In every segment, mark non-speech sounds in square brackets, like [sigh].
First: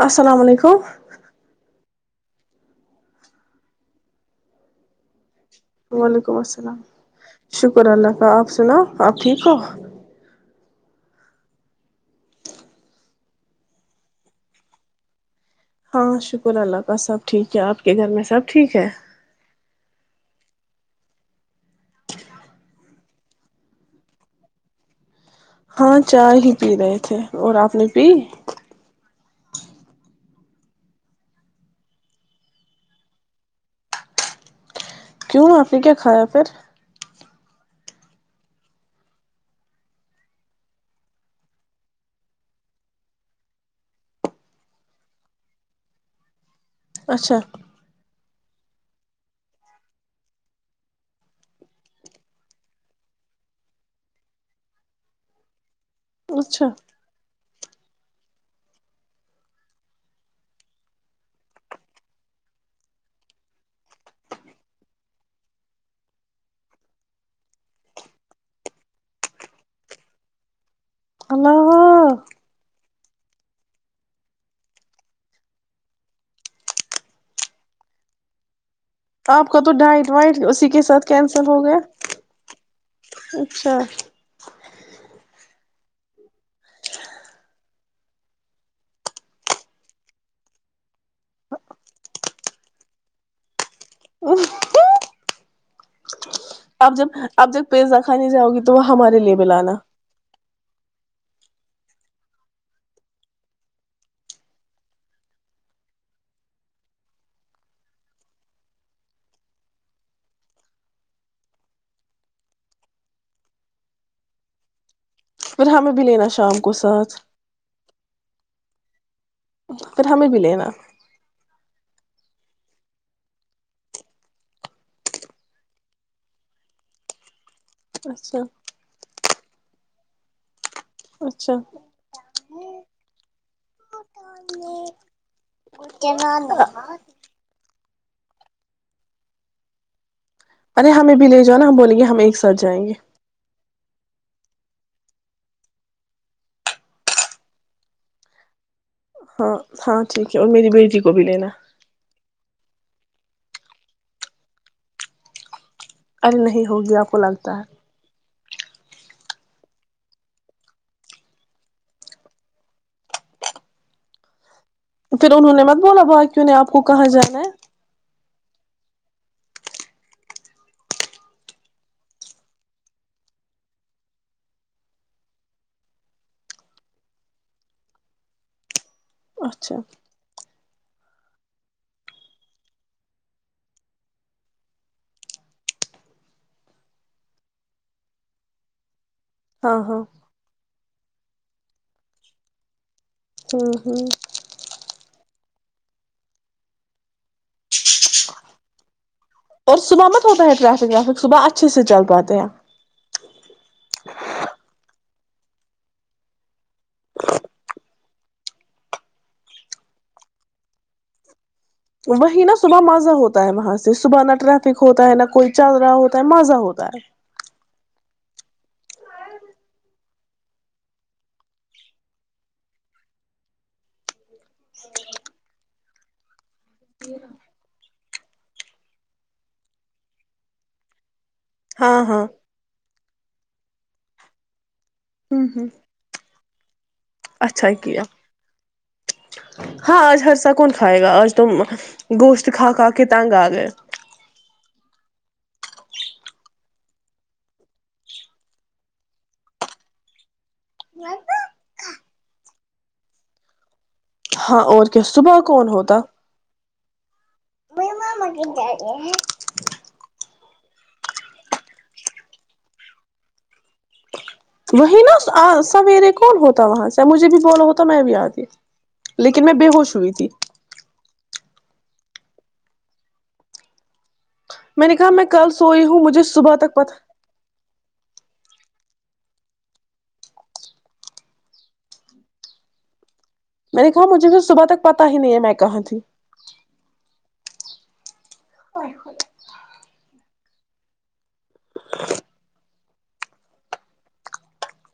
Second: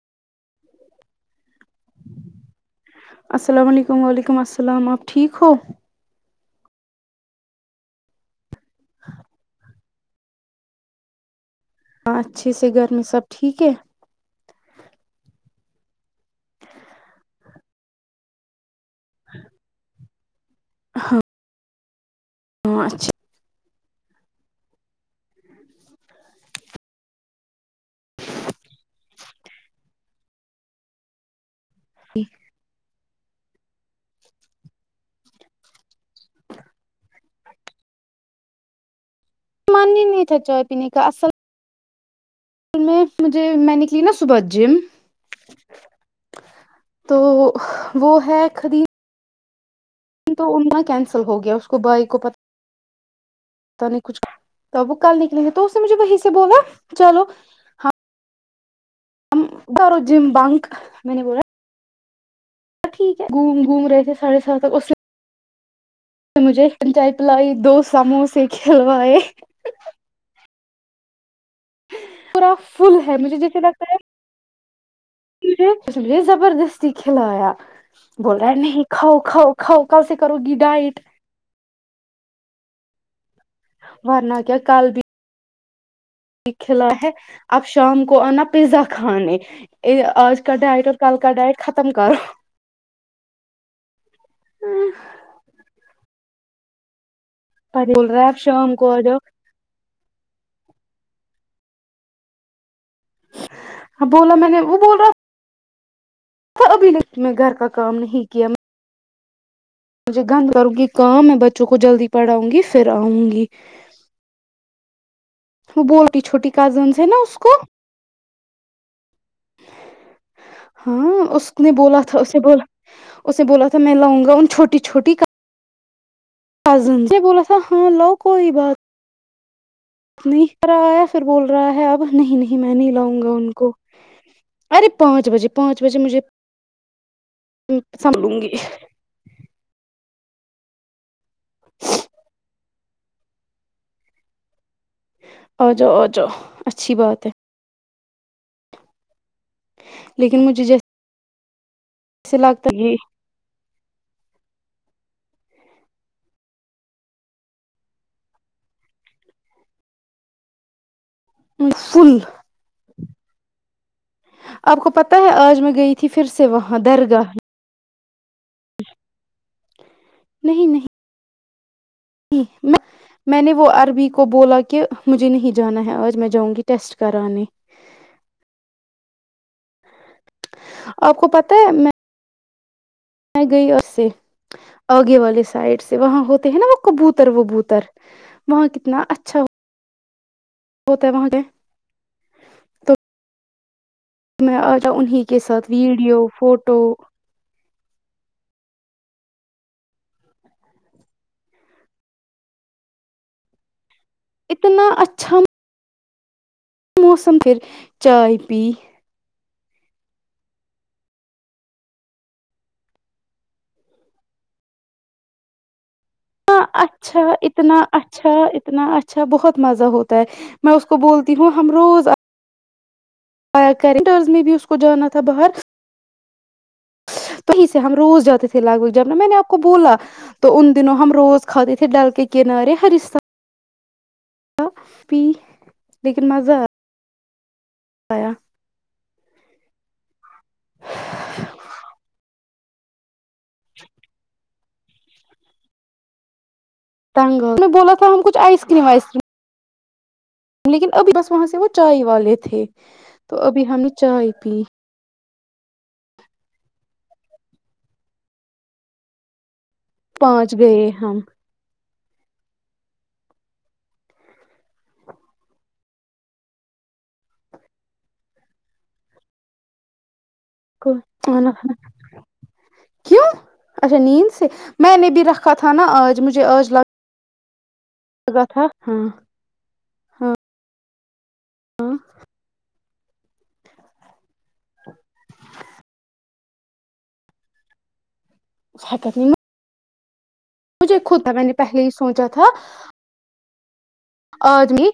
السلام علیکم السلام علیکم وعلیکم السلام آپ ٹھیک ہو وعلیکم السلام شکر اللہ کا آپ سنا آپ ٹھیک ہو ہ اچھے سے گھر میں سب ٹھیک ہے ہاں شکر اللہ کا سب ٹھیک ہے آپ کے گھر میں سب ٹھیک ہے ج [unintelligible] ہاں پانچ ہاں چائے ہی پی رہے تھے اور آپ نے پی جیھ کیوں آپ نے کیا کھایا پھر مان ہی نہیں تھا چائےائے پینے کا اصل میں مجھے میں نکلی نا صبح جم تو اچھا وہ ہے خرید تو اننا کینسل ہو گیا اس کو بھائی کو پ پ نہیں کچھ وہ کل نکلیں گے تو مجھے وہی سے بولا اچھا چلو ھرو جم بنک میں نے بلا ٹھیک ہے گوم گھوم رہے تھے ساڑھے سات تک مجھے چن چائے پلائی دو سموسے کھلوائے اللہ پا فل ہے مجھے جیسے لگتا ہے مجھے زبردستی کھلایا بول رہا نہیں کھاؤ آپ کھاؤ کا تو کھاؤ کل ڈائٹ سے کرو وائٹ گی اسی کے ڈائٹ ساتھ کینسل ہو گیا اچھا ورنہ کیا کل بھی کلا ہے آپ شام کو آنا پیزا کھانے آج کا ڈائٹ اور کل کا ڈائٹ ختم کرو ہوں اپ جب اب جب پیزا بول رہا ہے کھانی آپ جاؤ گی شام تو وہ کو آ ہمارے جاؤ لیے بلانا ہ بولا میں نے وہ بول رہا ابھی ل میں گھر کا کام نہیں کیا میں مجھے گند کروں گی کہاں میں بچوں کو جلدی پڑھاؤں گی پھر آؤں گی پھر وہ ہمیں بھی بولتی لینا چھوٹی شام کو کزن ہے ساتھ نا اس کو پھر ہمیں بھی لینا ہاں اس نے بولا تھا اس اسے بولا تھا میں لاؤں گا ان چھوٹی چھوٹی کزن سے بولا تھا کہ ہاں لو اچھا کوئی بات نہیں رہا ہے پھر بول اچھا رہا ہے اب نہیں نہیں میں نہیں لاؤں گا ان کو ارے پانچ بجے پانچ بجے مجھے سمبگی ارے ہمیں بھی لے جاؤ نا ہم بولیں گے ہم ایک ساتھ جائیں گے آ جؤ آ جاؤ اچھی بات ہے ہاں ہاں ٹھیک ہے لیکن اور مجھے میری بیٹی کو بھی لینا تک ارے نہیں ہوگی آپ کو لگتا ہے فل آپ کو پتہ ہے پھر انہوں آج نے میں مت گئی بولا تھی پھر باقیوں سے نے آپ وہاں کو کہاں درگاہ جانا ہے نہیں نہیں میں نے وہ عربی کو بولا کہ مجھے نہیں جانا ہے آج میں جاؤں گی ٹیسٹ کرانے اچھا آپ کو پتہ ہے میں میں گئی اس سے آگے والے سائڈ سے وہاں ہوتے ہیں نا وہ کبوتر وبوتر وہاں کتنا اچھا ہاں ہاں ہوتا ہے وہاں کے تو ہاں ہاں میں آجا انیں کے ساتھ ویڈیو فوٹو اور صبح مت ہوتا ہے ٹریفک وافک صبح اچھے سے چل پاتے ہیںپ چم موسم پھر چائے پی وہی نہا صبح مزہ ہوتا ہے وہاں سے صبح نہ ٹریفک ہوتا ہے نہ کوئی چل رہا ہوتا ہے مزہ ہاں ہوتا ہے اچھا اتنا اچھا اتنا اچھا بہت مزہ ہوتا ہے میں اس کو بولتی ہوں ہم روز آ کر میں بھی اس کو جانا تھا باہر جا تویں ہم روز جاتے تھے لگ جب نا میں نے آپ کو بولا تو ان دنوں ہم روز کے کھا تھے ہاں ڈال ہاں کےنارے ہرستان پ ہوں ہوں لیکن مزہ آ اچھا کیا ہاں آج ہر سا کون کھائے گا آج تم گوشت کھا کھا کے تنگ آ گ تٹنگ میں بولا تھا ہم کچھ آئس کریم وائس کریم لیکن ابھی بس وہاں سے وہ چائے والے تھے تو ابھی ہم چائے ہاں پی اور کیا صبح کون ہوتا پہنچ گئے ہم وہی نا سویرے کون ہوتا وہاں سے مجھے بھی بولا ہوتا میں بھی آتی لیکن میں بے ہوش ہوئی تھی کو کیوں اچھا نیز میں نے کہا بھی کل رکھا تھا سوئی نا ہوں آج مجھے صبح آج تک لگا پتا کا تھا ہاں ہاں میں نے کہا مجھے بھی صبح تک پتا ہی نہیں ہے میں کہاں تھی آ حقت نہیں مجھے خود تھا میں نے پہلے ہی سوچا تھا آجمی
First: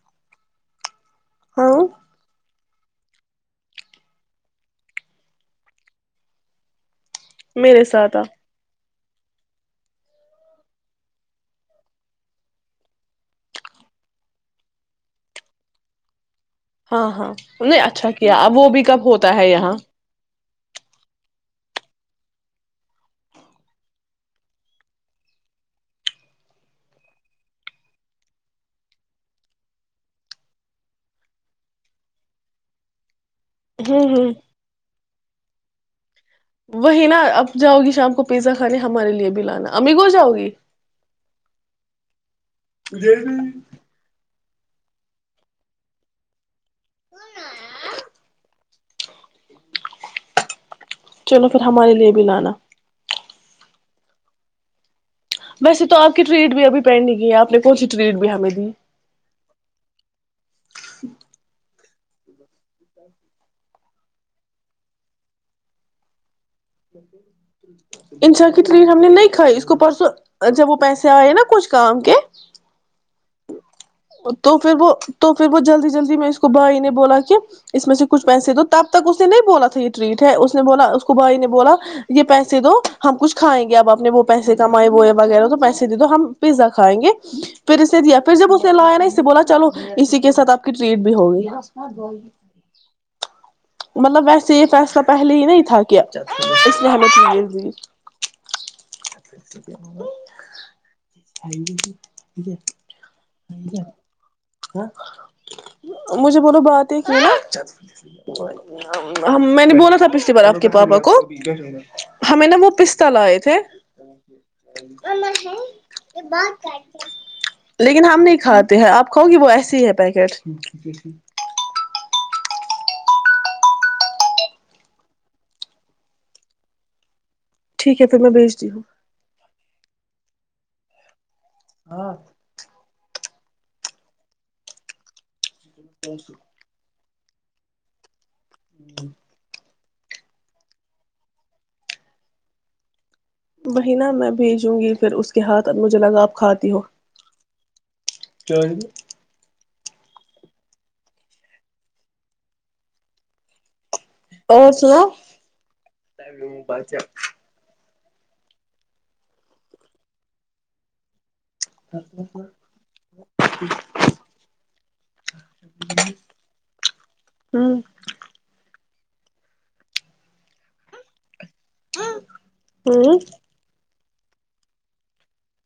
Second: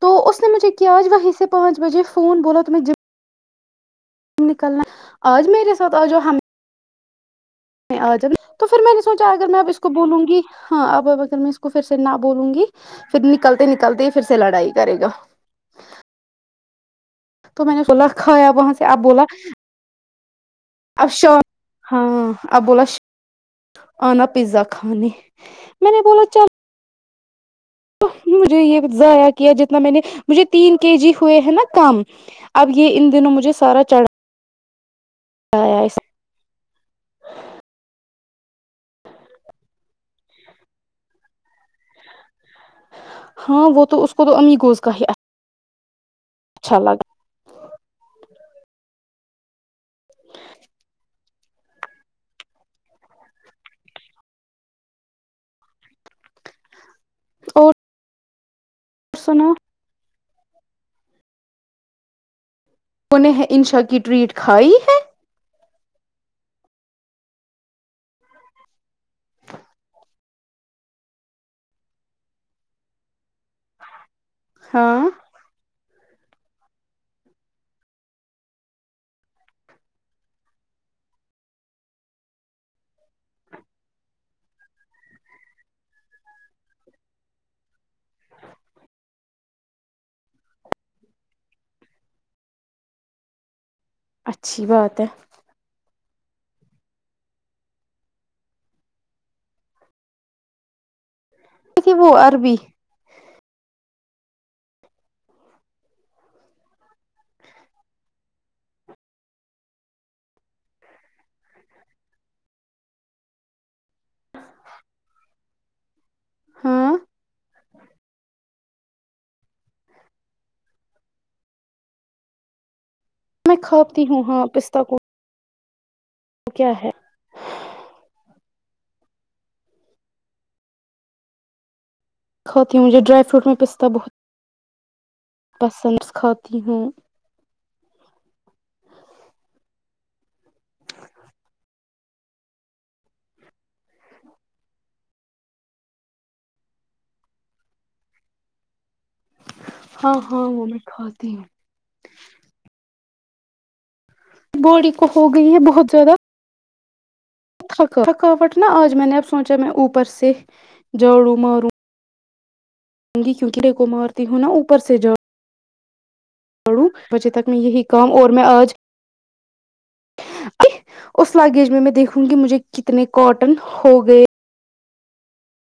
تو اس نے مجھے کیا آج وہ سے ہاں پانچ بجے فون بولو تم ج نکلنا آج میرے ساتھ آج ہم میرے میں آ ساتھ جا تو پھر میں نے سوچا اگر میں اب اس کو بولوں گی ہاں اب اب اگر میں اس کو پھر سے نہ بولوں گی پھر نکلتے نکلتے پھر سے لڑائی کرے گا ہاں ہاں تو ان میں نے بولا اچھا کیا کھایا اب وہ وہاں بھی سے کب بولا ہوتا ہے یہاں اب شام ہاں اب بولا آنا پیزا کھانے میں نے بولا چل مجھے یہ ضائع کیا جتنا میں نے مجھے تین کے جی ہوئے ہیں نا کم اب یہ ان دنوں مجھے ہوں ہوں آئےس وہی نا اب جاؤ گی شام کو پیزا کھانے ہمارے لیے بھی لانا امگو جاؤ گی ہاں وہ تو اس کو تو امی کوز کا ہی اچھا لگا ج [inaudible] چلو پھر ہمارے لیے بھی لانا ویسے تو آپ کی ٹریٹ میں اب پینڈ نہیں کی ہے آپ نے کونی ٹریٹ بھی ہمیں دی [unintelligible] جی [inaudible] پرسنا [unintelligible] ان نے انشا کی ٹریٹ کھائی ہے انسا کی ٹریٹ ہم نے نہیں کھائی اس کو پرسوں جب وہ پیسے آئے نا کچھ کام کے تو پھر وہ ہاں تو پھر وہ جلدی جلدی میں اس کو بھائی نے بولا کہ اس میں سے کچھ پیسے تو تب تک اس نے نہیں بولا تھا یہ ٹریٹ ہے اس نے بولا اس کو بھائی نے [unintelligible] بولا یہ پیسے دو ہم کچھ کھائیں گے اب اپنے وہ پیسے کمائے وہ وغیرہ تو پیسے دے دو ہم پیزا کھائیں گے پھر اسے دیا پھر جب اس نے لایا نا اسے بولا چلو اسی کے ساتھ آپ کی ٹریٹ بھی ہوگی [unintelligible] مطلب ویسے اچھی یہ بات فیصلہ ہے پہلے ہی نہیں تھا کہ اس محمت کہ وہ [unintelligible] ج عربی ج [unintelligible] مجھے بولو بات ایک ہے نا میں نے بولا تھا پچھلی بار آپ کے پاپا کو ہمیں نا وہ پستتا لائے تھے ہاں لیکن ہم نہیں کھاتے [unintelligible] تو ہیں آپ [unintelligible] رکھو گی وہ ایسی ہے پیکٹ [unintelligible] میں کھاپتی ہوں ہاں پستہ کو وہ کیا ہے ٹھیک ہے پھر میں بھیج دی ہوں ہوتی مجھے ڈرائی فوٹ میں پستا بہت [unintelligible] پسندس کھاتی ہوں ہ [unintelligible] بہ ن میں بھیجوں گی پھر اس کے ہاتھ مجھے لگا آپ کھاتی ہو ہاں ہاں وہ میں کھاتی ہوں [unintelligible] اور بوڑی کو ہو گئی ہے بہت زیادہ اچھا [unintelligible] تھکاوٹ نا آج میں نے اب سوچا میں اوپر سے جاڑوں م [unintelligible] سر سر [unintelligible] جوں گی کیونکہ رے کوو مارتی ہوں نا اوپر سے جاؤ جیی [unintelligible] دوڑوں بجے تک میں یہی کام اور میں آج ا اس [unintelligible] لگیج میں دیکھوں گی مجھے کتنے ہوں کاٹن ہو گئے [unintelligible]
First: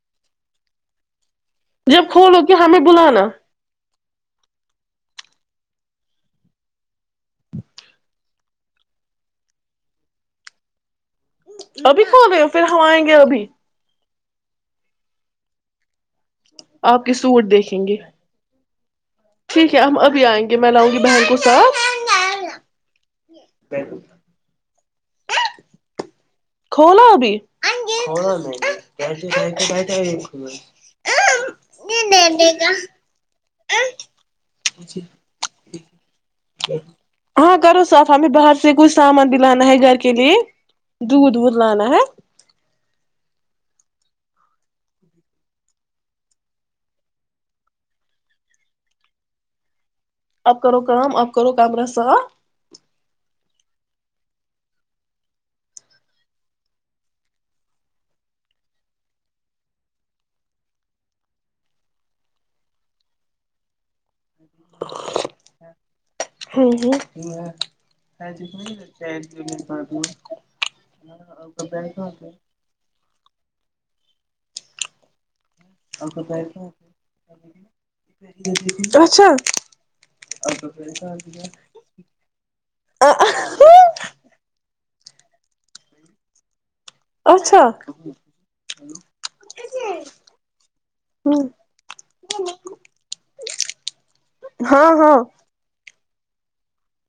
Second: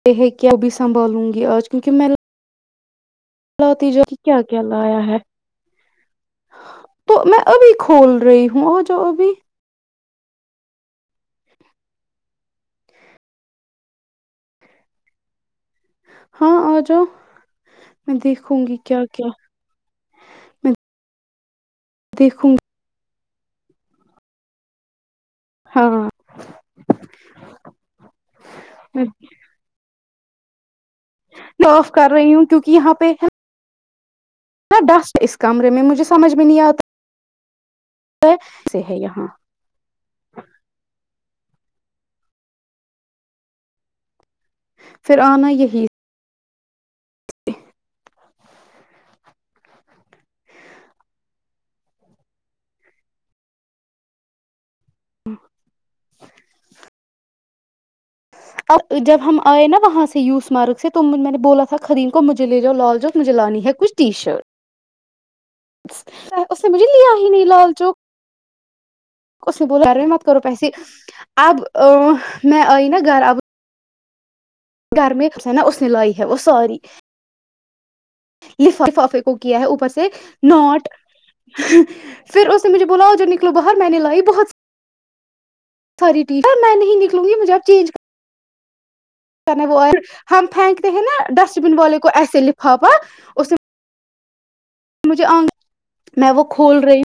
ت ہے کیا بھی سنبھالوں گا گ آج کیونکہ میں [unintelligible] ہمامیں بولا نا لاتی جا کہ کیا کیا لایا ہے تو میں ابھی کھول رہی ہوں آ جاؤ ابھی ابھی کو گ پھر ہم آئیں گے ابھی ہاں آ آپ جاؤ کے سوٹ دیکھیں گے میں دیکھوں گی کیا [unintelligible] ٹھیک ہے ہم اب آئیں گے میں لاؤ گی بہن کو س [unintelligible] دیکھوں [unintelligible] بیک [unintelligible] ہاں [unintelligible] کھولا ابھی کھولا [unintelligible] ہ [inaudible] میں آف کر رہی ہوں کیونک یہاں پہ ہ ڈسٹ اس کمرے میں مجھے سمجھ میں نہیں آتا ہاں کرو [unintelligible] صافا میں باہر سے کوچھ ہے سامان یہاں بھی لانا ہے گھر کے لیے دودھ وھ لانا ہے [unintelligible] پھر آنا یہی اپ کرو کا اپ کرو کمرہ صاف ہ [inaudible] ا جب ہم آئے نا وہاں سے یو اسمارک سے تو میں نے بولا تھا خریم کو مجھے لے جاؤ لال جو مجھے لانی ہے کچھ ٹی شرٹ اس نے ہوں مجھے ہوں لیا ہی نہیں لال چوک اس نے بولا یار مت کرو پیسے اب میں آئی نا گھر میں نا اس نے لائی ہے وہ ساری لافافے اچھا کو کیا ہے اوپر سے ناٹ پھر اس نے مجھے بولا جو نکلو باہر میں نے لائی بہت خری ٹییک ہے [unintelligible] میں نہیں نکلوں گی مجھے اب چینج ہلو [unintelligible] وہ آئ ہم پھینکتے ہیں نا ہ ڈسٹ بن والے کو ایسے لفافہ اس میں ہاں ہاں میں وہ کھول رہی ہ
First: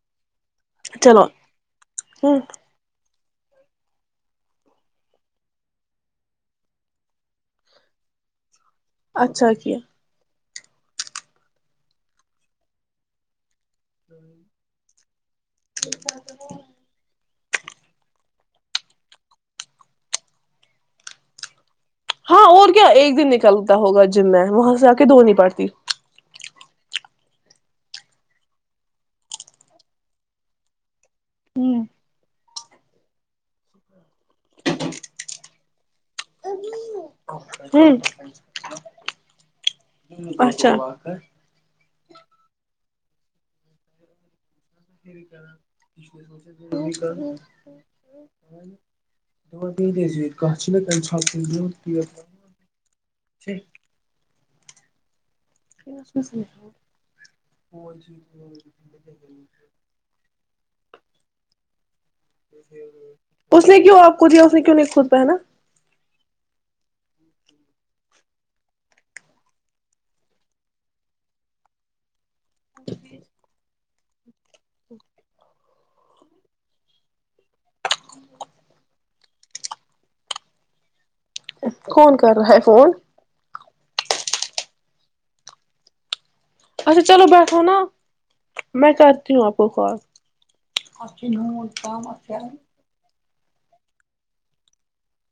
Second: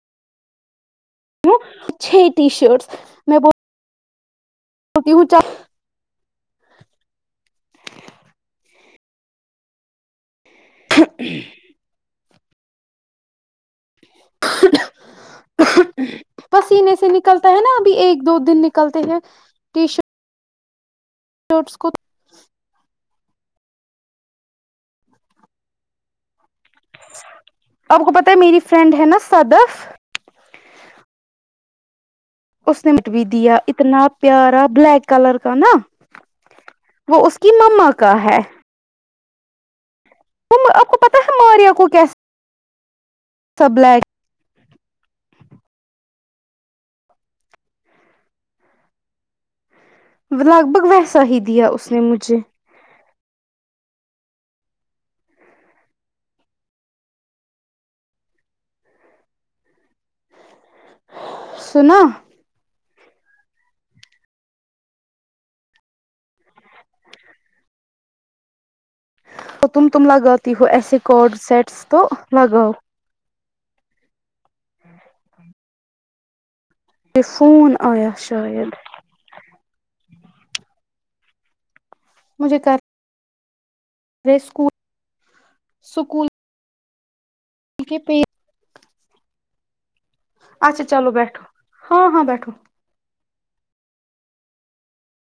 چلو چھ ہ ٹی شرٹس میں ب [unintelligible] سوتییہ چا [unintelligible] اچھا کی [inaudible] تو [inaudible] یک [unintelligible] پسینے سے [inaudible] نکلتا ہے نا ابھی ایک دو دن نکلتے ہیں ٹی شرٹ وٹس کو [unintelligible] ہاں اور کیا ایک دن نکلتا ہوگا جم میں وہاں سے آ کے دھونی پڑتی آپ کو پت ہے میری فرینڈ ہے نا صدف ہ اس نے مٹ بھی دیا اتنا پیارا بلیک کلر کا نا وہ اس کی مما کا ہے ت اچھا آپ کو پتا ہے ماریا کو کیسے سب لڈ [inaudible] ی لگ کاچلک بھگ ویسا انشاتی ہی دیا اس نے جی مجھے کیا میں س ج [inaudible] سنا [unintelligible] اس نے کیوں آپ کو دیا اس نے کیوں نہیں خود پہنا تو تم تم لگاتی ہو ایسے کارڈ سیٹس تو لگاؤ ہ ہ [inaudible] یہ فون آیا شاید اچ [inaudible] کون کر رہا ہے فون اسکول سکول [unintelligible] اچھا چلو بس [unintelligible] ناا میں کرتی ہوں آپ [inaudible] پوخر [inaudible] اچھا چلو بیٹھو ہاں ہاں بیٹھو [unintelligible]